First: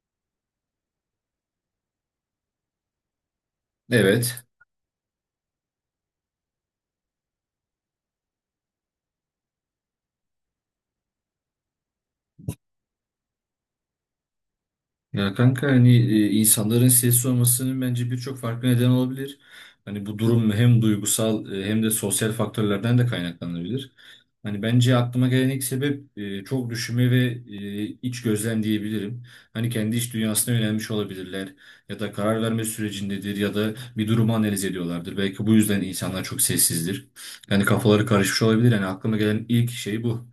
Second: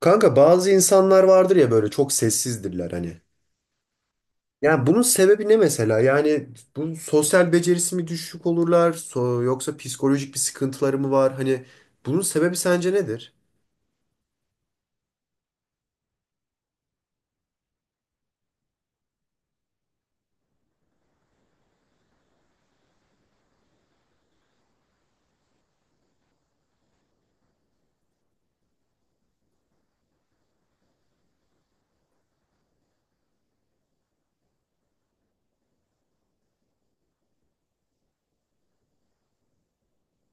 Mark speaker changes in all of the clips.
Speaker 1: Kanka bazı insanlar vardır ya, böyle çok sessizdirler hani.
Speaker 2: Evet.
Speaker 1: Yani bunun sebebi ne mesela? Yani bu sosyal becerisi mi düşük olurlar yoksa psikolojik bir sıkıntıları mı var? Hani bunun sebebi sence nedir?
Speaker 2: Ya kanka hani insanların sessiz olmasının bence birçok farklı neden olabilir. Hani bu durum hem duygusal, hem de sosyal faktörlerden de kaynaklanabilir. Hani bence aklıma gelen ilk sebep çok düşünme ve iç gözlem diyebilirim. Hani kendi iç dünyasına yönelmiş olabilirler ya da karar verme sürecindedir ya da bir durumu analiz ediyorlardır. Belki bu yüzden insanlar çok sessizdir. Yani kafaları karışmış olabilir. Yani aklıma gelen ilk şey bu.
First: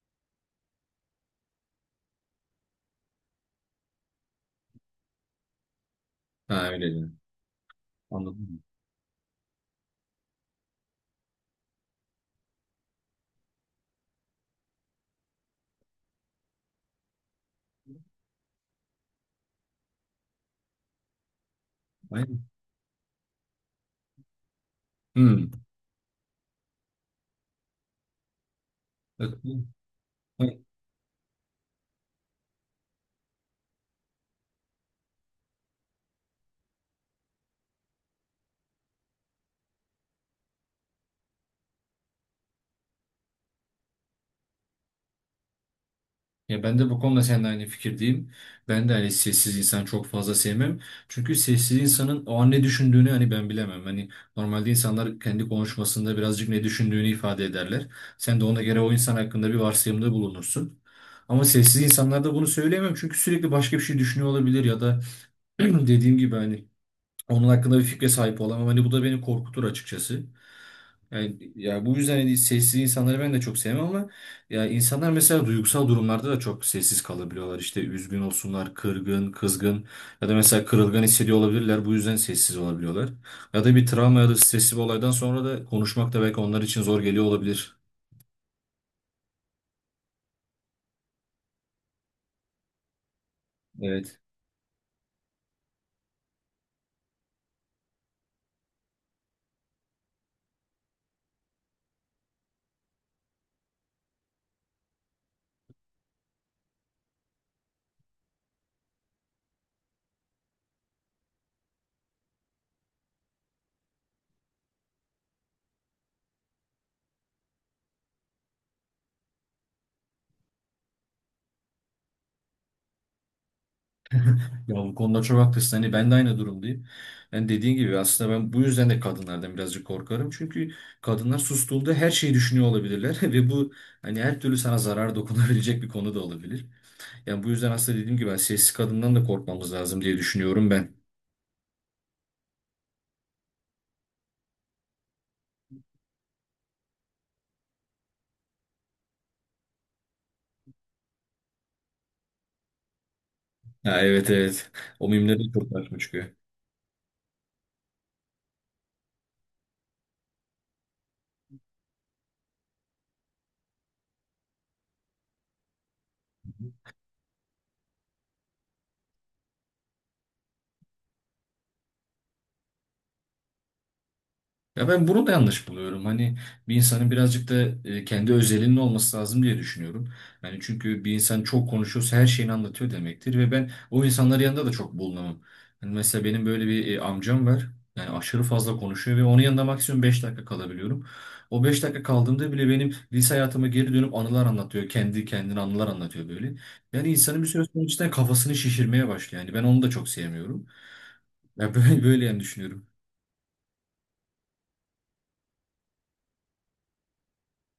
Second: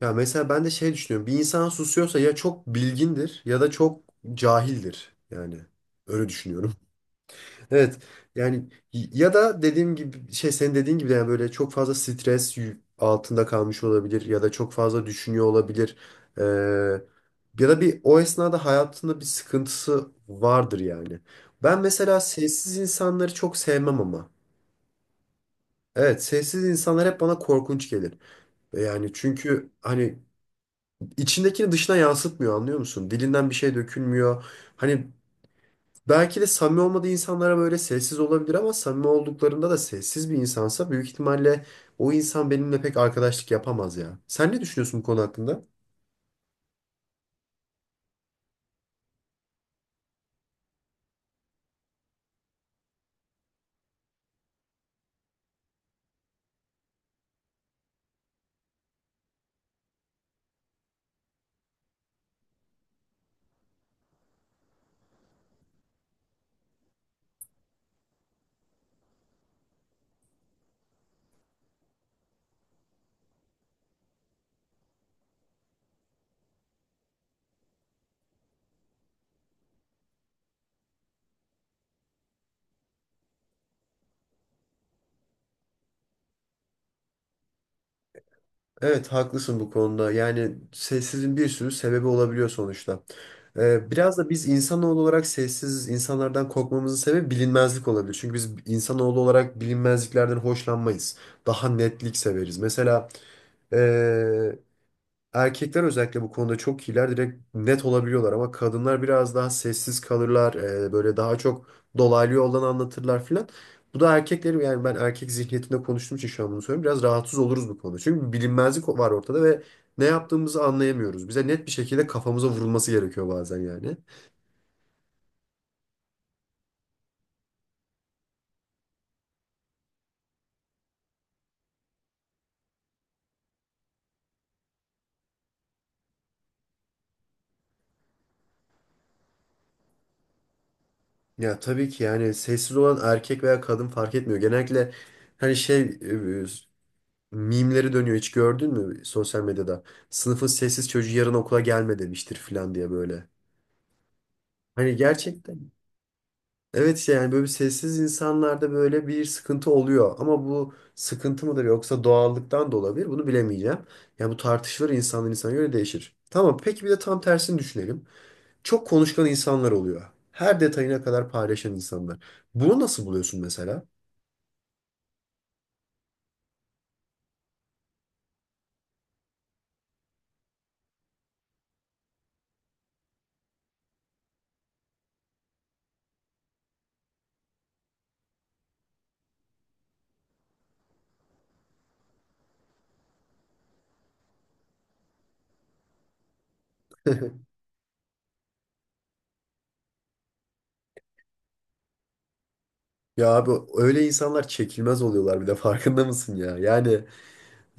Speaker 1: Ya mesela ben de şey düşünüyorum. Bir insan susuyorsa ya çok bilgindir ya da çok cahildir. Yani öyle
Speaker 2: Ha
Speaker 1: düşünüyorum.
Speaker 2: öyle, diyorum.
Speaker 1: Evet, yani
Speaker 2: Anladım.
Speaker 1: ya da dediğim gibi şey, senin dediğin gibi yani böyle çok fazla stres altında kalmış olabilir ya da çok fazla düşünüyor olabilir. Ee, Ya da bir o esnada hayatında bir sıkıntısı vardır yani. Ben mesela
Speaker 2: Aynen.
Speaker 1: sessiz insanları çok sevmem ama.
Speaker 2: Hmm.
Speaker 1: Evet, sessiz insanlar hep bana korkunç gelir. Yani çünkü hani içindekini dışına yansıtmıyor, anlıyor musun? Dilinden bir şey dökülmüyor. Hani, belki de samimi olmadığı insanlara böyle sessiz olabilir, ama samimi olduklarında da sessiz bir insansa büyük ihtimalle o insan benimle pek arkadaşlık yapamaz ya. Sen ne düşünüyorsun bu konu hakkında?
Speaker 2: Ya ben de bu konuda seninle aynı fikirdeyim. Ben de hani sessiz insan çok fazla sevmem. Çünkü sessiz insanın o an ne düşündüğünü hani ben bilemem. Hani normalde insanlar kendi konuşmasında birazcık ne düşündüğünü ifade ederler. Sen de ona göre o insan hakkında bir varsayımda bulunursun. Ama sessiz insanlarda bunu söyleyemem çünkü sürekli başka bir şey düşünüyor olabilir ya da dediğim gibi hani onun hakkında bir fikre sahip olamam. Hani bu da beni korkutur açıkçası. Yani, ya bu yüzden hani sessiz insanları ben de çok sevmem ama ya insanlar mesela duygusal durumlarda da çok sessiz kalabiliyorlar. İşte üzgün olsunlar, kırgın, kızgın ya da mesela kırılgan hissediyor olabilirler. Bu yüzden sessiz olabiliyorlar. Ya da bir travma ya da stresli bir olaydan sonra da konuşmak da belki onlar için zor geliyor olabilir.
Speaker 1: Evet, haklısın bu konuda. Yani sessizliğin bir sürü sebebi olabiliyor sonuçta. Biraz
Speaker 2: Evet.
Speaker 1: da biz insanoğlu olarak sessiz insanlardan korkmamızın sebebi bilinmezlik olabilir. Çünkü biz insanoğlu olarak bilinmezliklerden hoşlanmayız. Daha netlik severiz. Mesela ee, erkekler özellikle bu konuda çok iyiler. Direkt net olabiliyorlar, ama kadınlar biraz daha sessiz kalırlar. Böyle daha çok dolaylı yoldan anlatırlar filan. Bu da erkekleri, yani ben erkek zihniyetinde konuştuğum için şu an bunu söylüyorum, biraz rahatsız oluruz bu konuda. Çünkü bir bilinmezlik var ortada ve ne yaptığımızı anlayamıyoruz. Bize net bir şekilde kafamıza vurulması gerekiyor bazen yani.
Speaker 2: Ya bu konuda çok haklısın. Hani ben de aynı durumdayım. Yani dediğin gibi aslında ben bu yüzden de kadınlardan birazcık korkarım. Çünkü kadınlar sustuğunda her şeyi düşünüyor olabilirler ve bu hani her türlü sana zarar dokunabilecek bir konu da olabilir. Yani bu yüzden aslında dediğim gibi ben sessiz kadından da korkmamız lazım diye düşünüyorum ben.
Speaker 1: Ya tabii ki, yani sessiz olan erkek veya kadın fark etmiyor. Genellikle hani şey, mimleri dönüyor, hiç gördün mü sosyal medyada? Sınıfın sessiz çocuğu yarın okula gelme demiştir falan diye böyle.
Speaker 2: Ha, evet evet.
Speaker 1: Hani
Speaker 2: O mimleri
Speaker 1: gerçekten.
Speaker 2: çok karşıma çıkıyor.
Speaker 1: Evet, işte yani böyle bir, sessiz insanlarda böyle bir sıkıntı oluyor. Ama bu sıkıntı mıdır yoksa doğallıktan da olabilir, bunu bilemeyeceğim. Yani bu tartışılır, insandan insana göre değişir. Tamam, peki bir de tam tersini düşünelim. Çok konuşkan insanlar oluyor. Her detayına kadar paylaşan insanlar. Bunu nasıl buluyorsun mesela?
Speaker 2: Ya ben bunu da yanlış buluyorum. Hani bir insanın birazcık da kendi özelinin olması lazım diye düşünüyorum. Yani çünkü bir insan çok konuşuyorsa her şeyini anlatıyor demektir ve ben o insanların yanında da çok bulunamam. Hani mesela benim böyle bir amcam var. Yani aşırı fazla konuşuyor ve onun yanında maksimum 5 dakika kalabiliyorum. O 5 dakika kaldığımda bile benim lise hayatıma geri dönüp anılar anlatıyor. Kendi kendine anılar anlatıyor böyle. Yani insanın bir süre sonra cidden kafasını şişirmeye başlıyor. Yani ben onu da çok sevmiyorum. Ya böyle, böyle yani düşünüyorum.
Speaker 1: Ya abi, öyle insanlar çekilmez oluyorlar bir de, farkında mısın ya? Yani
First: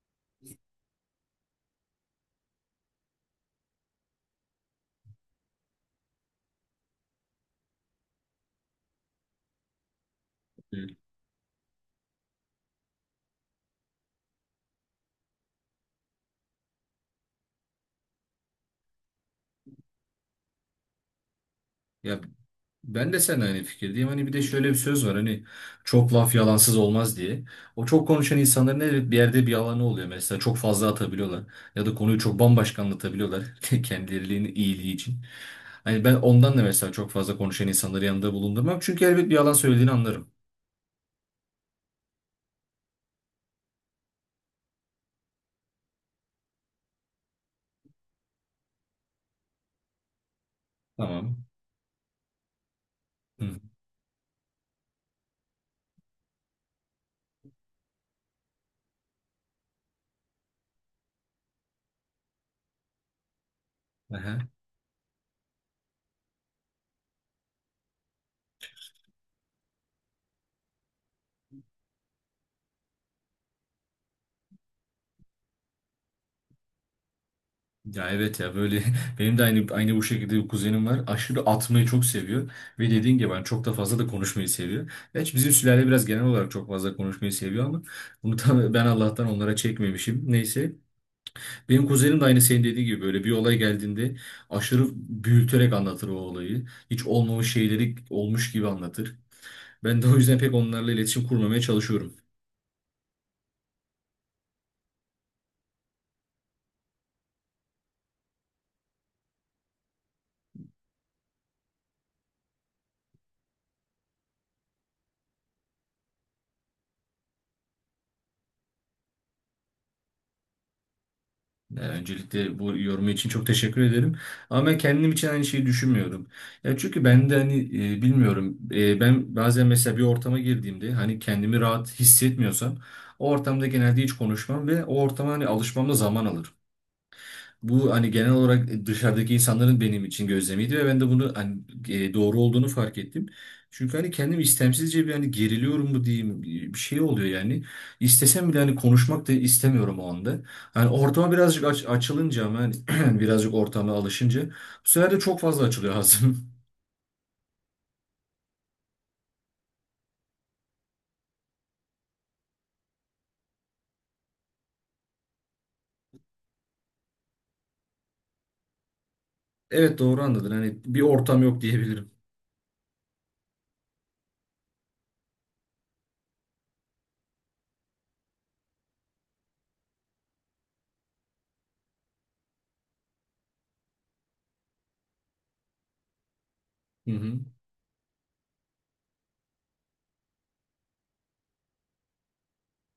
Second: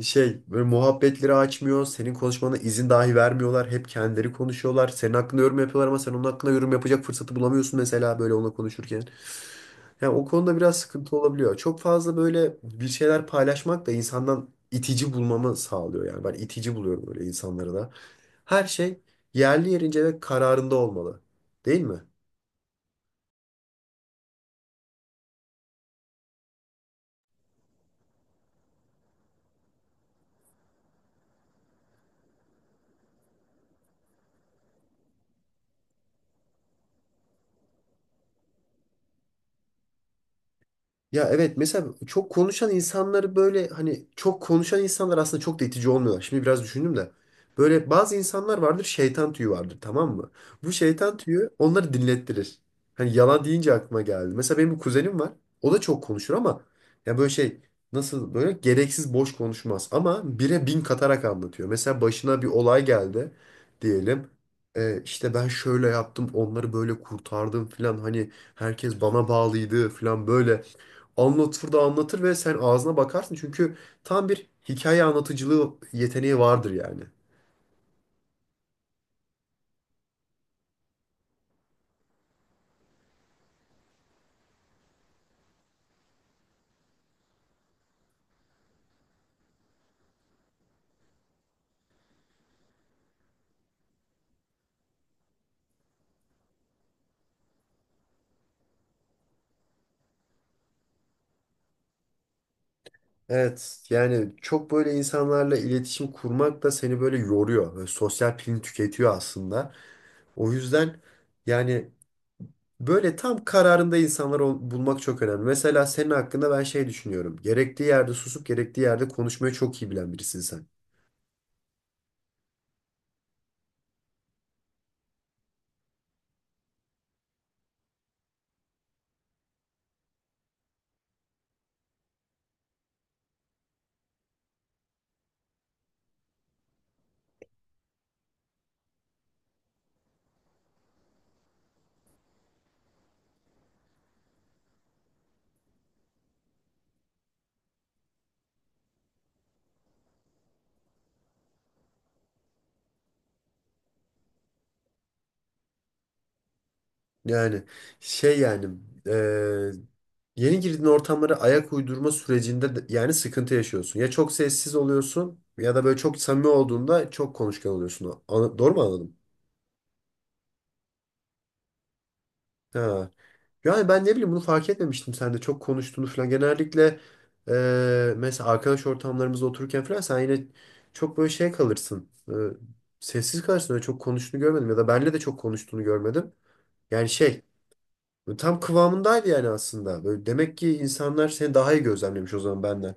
Speaker 1: şey, böyle muhabbetleri açmıyor. Senin konuşmana izin dahi vermiyorlar. Hep kendileri konuşuyorlar. Senin hakkında yorum yapıyorlar, ama sen onun hakkında yorum yapacak fırsatı bulamıyorsun mesela böyle onunla konuşurken. Yani o konuda biraz
Speaker 2: Evet.
Speaker 1: sıkıntı olabiliyor. Çok fazla böyle bir şeyler paylaşmak da insandan itici bulmamı sağlıyor yani. Ben itici buluyorum böyle insanları da. Her şey yerli yerince ve kararında olmalı. Değil mi?
Speaker 2: Ya ben de seninle aynı fikirdeyim. Hani bir de şöyle bir söz var. Hani çok laf yalansız olmaz diye. O çok konuşan insanların evet bir yerde bir yalanı oluyor. Mesela çok fazla atabiliyorlar. Ya da konuyu çok bambaşka anlatabiliyorlar. Kendilerinin iyiliği için. Hani ben ondan da mesela çok fazla konuşan insanları yanında bulundurmam. Çünkü elbet bir yalan söylediğini anlarım.
Speaker 1: Ya evet, mesela çok konuşan insanları böyle hani, çok konuşan insanlar aslında çok da itici olmuyorlar. Şimdi biraz düşündüm de. Böyle bazı insanlar vardır, şeytan tüyü vardır, tamam mı? Bu şeytan
Speaker 2: Tamam.
Speaker 1: tüyü onları dinlettirir. Hani yalan
Speaker 2: Hı.
Speaker 1: deyince aklıma geldi. Mesela benim bir kuzenim var. O da çok konuşur ama, ya böyle şey, nasıl, böyle gereksiz boş konuşmaz. Ama bire bin katarak anlatıyor. Mesela başına bir olay geldi diyelim.
Speaker 2: Aha.
Speaker 1: İşte ben şöyle yaptım, onları böyle kurtardım filan, hani herkes bana bağlıydı filan, böyle anlatır da anlatır ve sen ağzına bakarsın. Çünkü tam bir hikaye anlatıcılığı yeteneği vardır yani.
Speaker 2: Ya evet ya böyle benim de aynı bu şekilde bir kuzenim var. Aşırı atmayı çok seviyor ve dediğin gibi ben çok fazla konuşmayı seviyor. Gerçi bizim sülale biraz genel olarak çok fazla konuşmayı seviyor ama bunu da ben Allah'tan onlara çekmemişim. Neyse. Benim kuzenim de aynı senin dediğin gibi böyle bir olay geldiğinde aşırı büyüterek anlatır o olayı. Hiç olmamış şeyleri olmuş gibi anlatır. Ben de o yüzden pek onlarla iletişim kurmamaya çalışıyorum.
Speaker 1: Evet, yani çok böyle insanlarla iletişim kurmak da seni böyle yoruyor. Böyle sosyal pilini tüketiyor aslında. O yüzden yani böyle tam kararında insanları bulmak çok önemli. Mesela senin hakkında ben şey düşünüyorum. Gerektiği yerde susup gerektiği yerde konuşmayı çok iyi bilen birisin sen.
Speaker 2: Ya, öncelikle bu yorumu için çok teşekkür ederim. Ama ben kendim için aynı şeyi düşünmüyorum. Ya çünkü ben de hani bilmiyorum. Ben bazen mesela bir ortama girdiğimde hani kendimi rahat hissetmiyorsam o ortamda genelde hiç konuşmam ve o ortama hani alışmam da zaman alır. Bu hani genel olarak dışarıdaki insanların benim için gözlemiydi ve ben de bunu hani doğru olduğunu fark ettim. Çünkü hani kendim istemsizce bir hani geriliyorum mu diyeyim, bir şey oluyor yani. İstesem bile hani konuşmak da istemiyorum o anda. Hani ortama birazcık açılınca ama hani birazcık ortama alışınca bu sefer de çok fazla açılıyor ağzım.
Speaker 1: Yani şey, yani eee, yeni girdiğin ortamlara ayak uydurma sürecinde yani sıkıntı yaşıyorsun. Ya çok sessiz oluyorsun ya da böyle çok samimi olduğunda çok konuşkan oluyorsun. Doğru mu anladım?
Speaker 2: Evet doğru anladın. Hani bir ortam yok diyebilirim.
Speaker 1: Ha. Yani ben ne bileyim, bunu fark etmemiştim sen de çok konuştuğunu falan. Genellikle mesela arkadaş ortamlarımızda otururken falan sen yine çok böyle şey kalırsın. Sessiz kalırsın, öyle çok konuştuğunu görmedim ya da benle de çok konuştuğunu görmedim. Yani
Speaker 2: Hı hı.
Speaker 1: şey, böyle tam kıvamındaydı yani aslında. Böyle demek ki insanlar seni daha iyi gözlemlemiş o zaman benden.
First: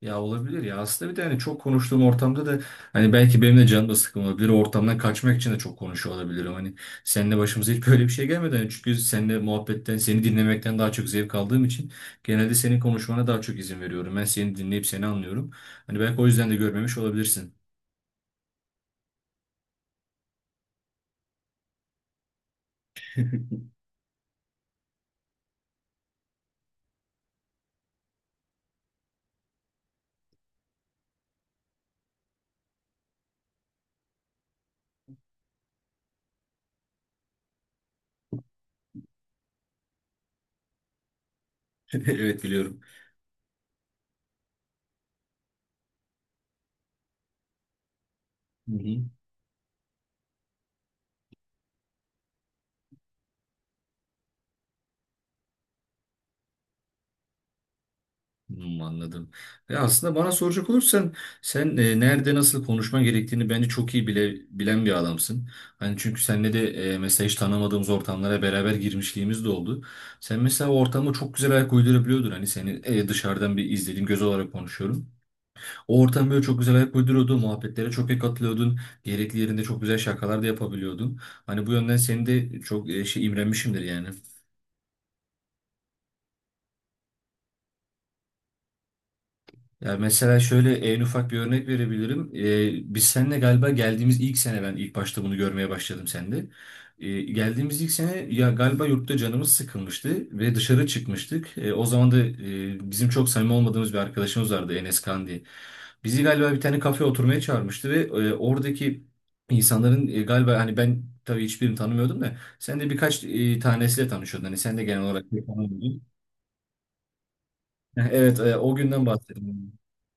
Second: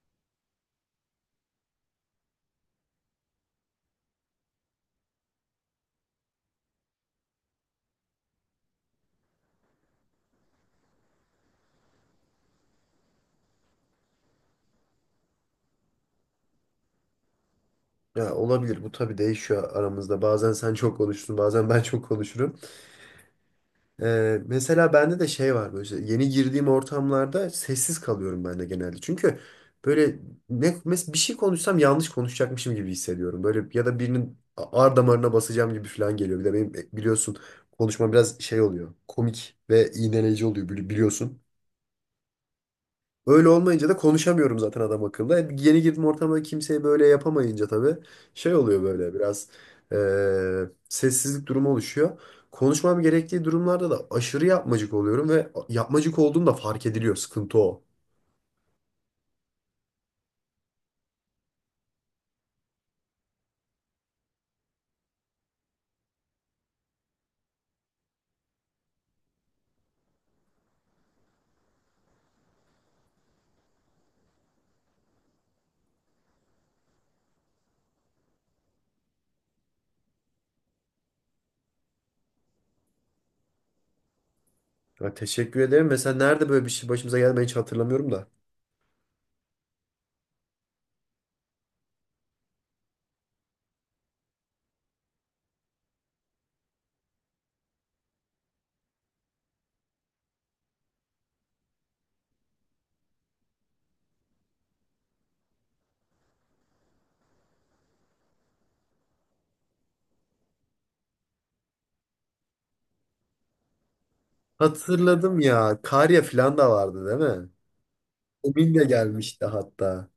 Speaker 2: Ya olabilir ya. Aslında bir de hani çok konuştuğum ortamda da hani belki benim de canım da sıkkın olabilir. O ortamdan kaçmak için de çok konuşuyor olabilirim. Hani seninle başımıza hiç böyle bir şey gelmedi. Hani çünkü seninle muhabbetten, seni dinlemekten daha çok zevk aldığım için genelde senin konuşmana daha çok izin veriyorum. Ben seni dinleyip seni anlıyorum. Hani belki o yüzden de görmemiş olabilirsin.
Speaker 1: Ya olabilir, bu tabii değişiyor aramızda. Bazen sen çok konuşursun, bazen ben çok konuşurum. Mesela bende de şey var, böyle işte yeni girdiğim ortamlarda sessiz kalıyorum ben de genelde. Çünkü böyle bir şey konuşsam yanlış konuşacakmışım gibi hissediyorum. Böyle ya da birinin ar damarına basacağım gibi falan geliyor. Bir de benim biliyorsun, konuşma biraz şey oluyor. Komik ve iğneleyici oluyor, biliyorsun.
Speaker 2: Evet biliyorum.
Speaker 1: Öyle olmayınca da konuşamıyorum zaten adam akıllı. Yeni girdim ortama, kimseye böyle yapamayınca tabii şey
Speaker 2: Hı
Speaker 1: oluyor
Speaker 2: hı.
Speaker 1: böyle biraz e, sessizlik durumu oluşuyor. Konuşmam gerektiği durumlarda da aşırı yapmacık oluyorum ve yapmacık olduğum da fark ediliyor. Sıkıntı o.
Speaker 2: Hmm, anladım. Ve aslında bana soracak olursan sen nerede nasıl konuşman gerektiğini bence çok iyi bile bilen bir adamsın. Hani çünkü seninle de mesela hiç tanımadığımız ortamlara beraber girmişliğimiz de oldu. Sen mesela o ortama çok güzel ayak uydurabiliyordun. Hani seni dışarıdan bir izlediğim göz olarak konuşuyorum. O ortam böyle çok güzel ayak uyduruyordun. Muhabbetlere çok iyi katılıyordun. Gerekli yerinde çok güzel şakalar da yapabiliyordun. Hani bu yönden seni de çok şey imrenmişimdir yani.
Speaker 1: Ya teşekkür ederim. Mesela nerede böyle bir şey başımıza geldi, ben hiç hatırlamıyorum da.
Speaker 2: Ya mesela şöyle en ufak bir örnek verebilirim. Biz seninle galiba geldiğimiz ilk sene ben ilk başta bunu görmeye başladım sende. Geldiğimiz ilk sene ya galiba yurtta canımız sıkılmıştı ve dışarı çıkmıştık. O zaman da bizim çok samimi olmadığımız bir arkadaşımız vardı Enes Kan diye. Bizi galiba bir tane kafeye oturmaya çağırmıştı ve oradaki insanların galiba hani ben tabii hiçbirini tanımıyordum da sen de birkaç tanesiyle tanışıyordun. Hani sen de genel olarak
Speaker 1: Hatırladım ya.
Speaker 2: tanımıyordun.
Speaker 1: Karya falan da vardı değil mi?
Speaker 2: Evet o
Speaker 1: Emin de
Speaker 2: günden
Speaker 1: gelmişti
Speaker 2: bahsediyorum.
Speaker 1: hatta.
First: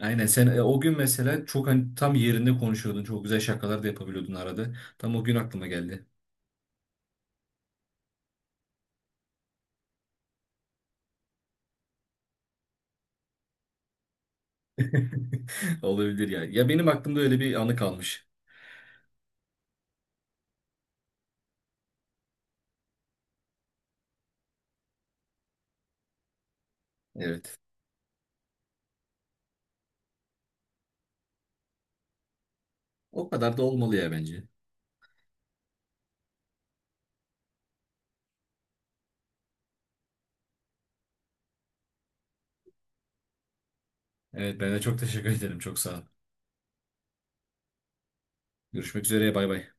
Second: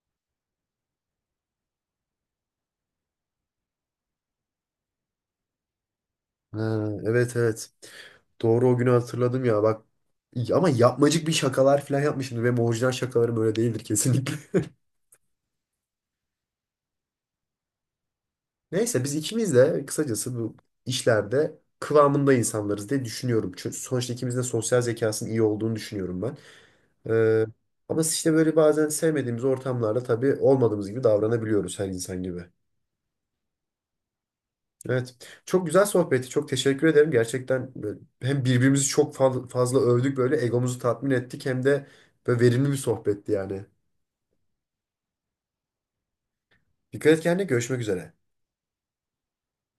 Speaker 2: Aynen sen o gün mesela çok hani tam yerinde konuşuyordun. Çok güzel şakalar da yapabiliyordun arada. Tam o gün aklıma geldi.
Speaker 1: Ha, evet evet. Doğru, o günü hatırladım ya bak. Ama yapmacık bir şakalar falan yapmışımdır. Benim orijinal şakalarım öyle değildir kesinlikle.
Speaker 2: Olabilir ya. Ya benim aklımda öyle bir anı kalmış.
Speaker 1: Neyse, biz ikimiz de kısacası bu işlerde kıvamında insanlarız diye düşünüyorum. Çünkü sonuçta ikimizin de sosyal zekasının iyi olduğunu düşünüyorum ben. Ee,
Speaker 2: Evet.
Speaker 1: Ama işte böyle bazen sevmediğimiz ortamlarda tabii olmadığımız gibi davranabiliyoruz her insan gibi.
Speaker 2: O kadar da olmalı ya bence.
Speaker 1: Evet. Çok güzel sohbetti. Çok teşekkür ederim. Gerçekten böyle hem birbirimizi çok fazla övdük, böyle egomuzu tatmin ettik, hem de böyle verimli bir sohbetti yani.
Speaker 2: Evet ben de çok teşekkür ederim. Çok sağ ol.
Speaker 1: Dikkat et kendine. Görüşmek üzere.
Speaker 2: Görüşmek üzere. Bay bay.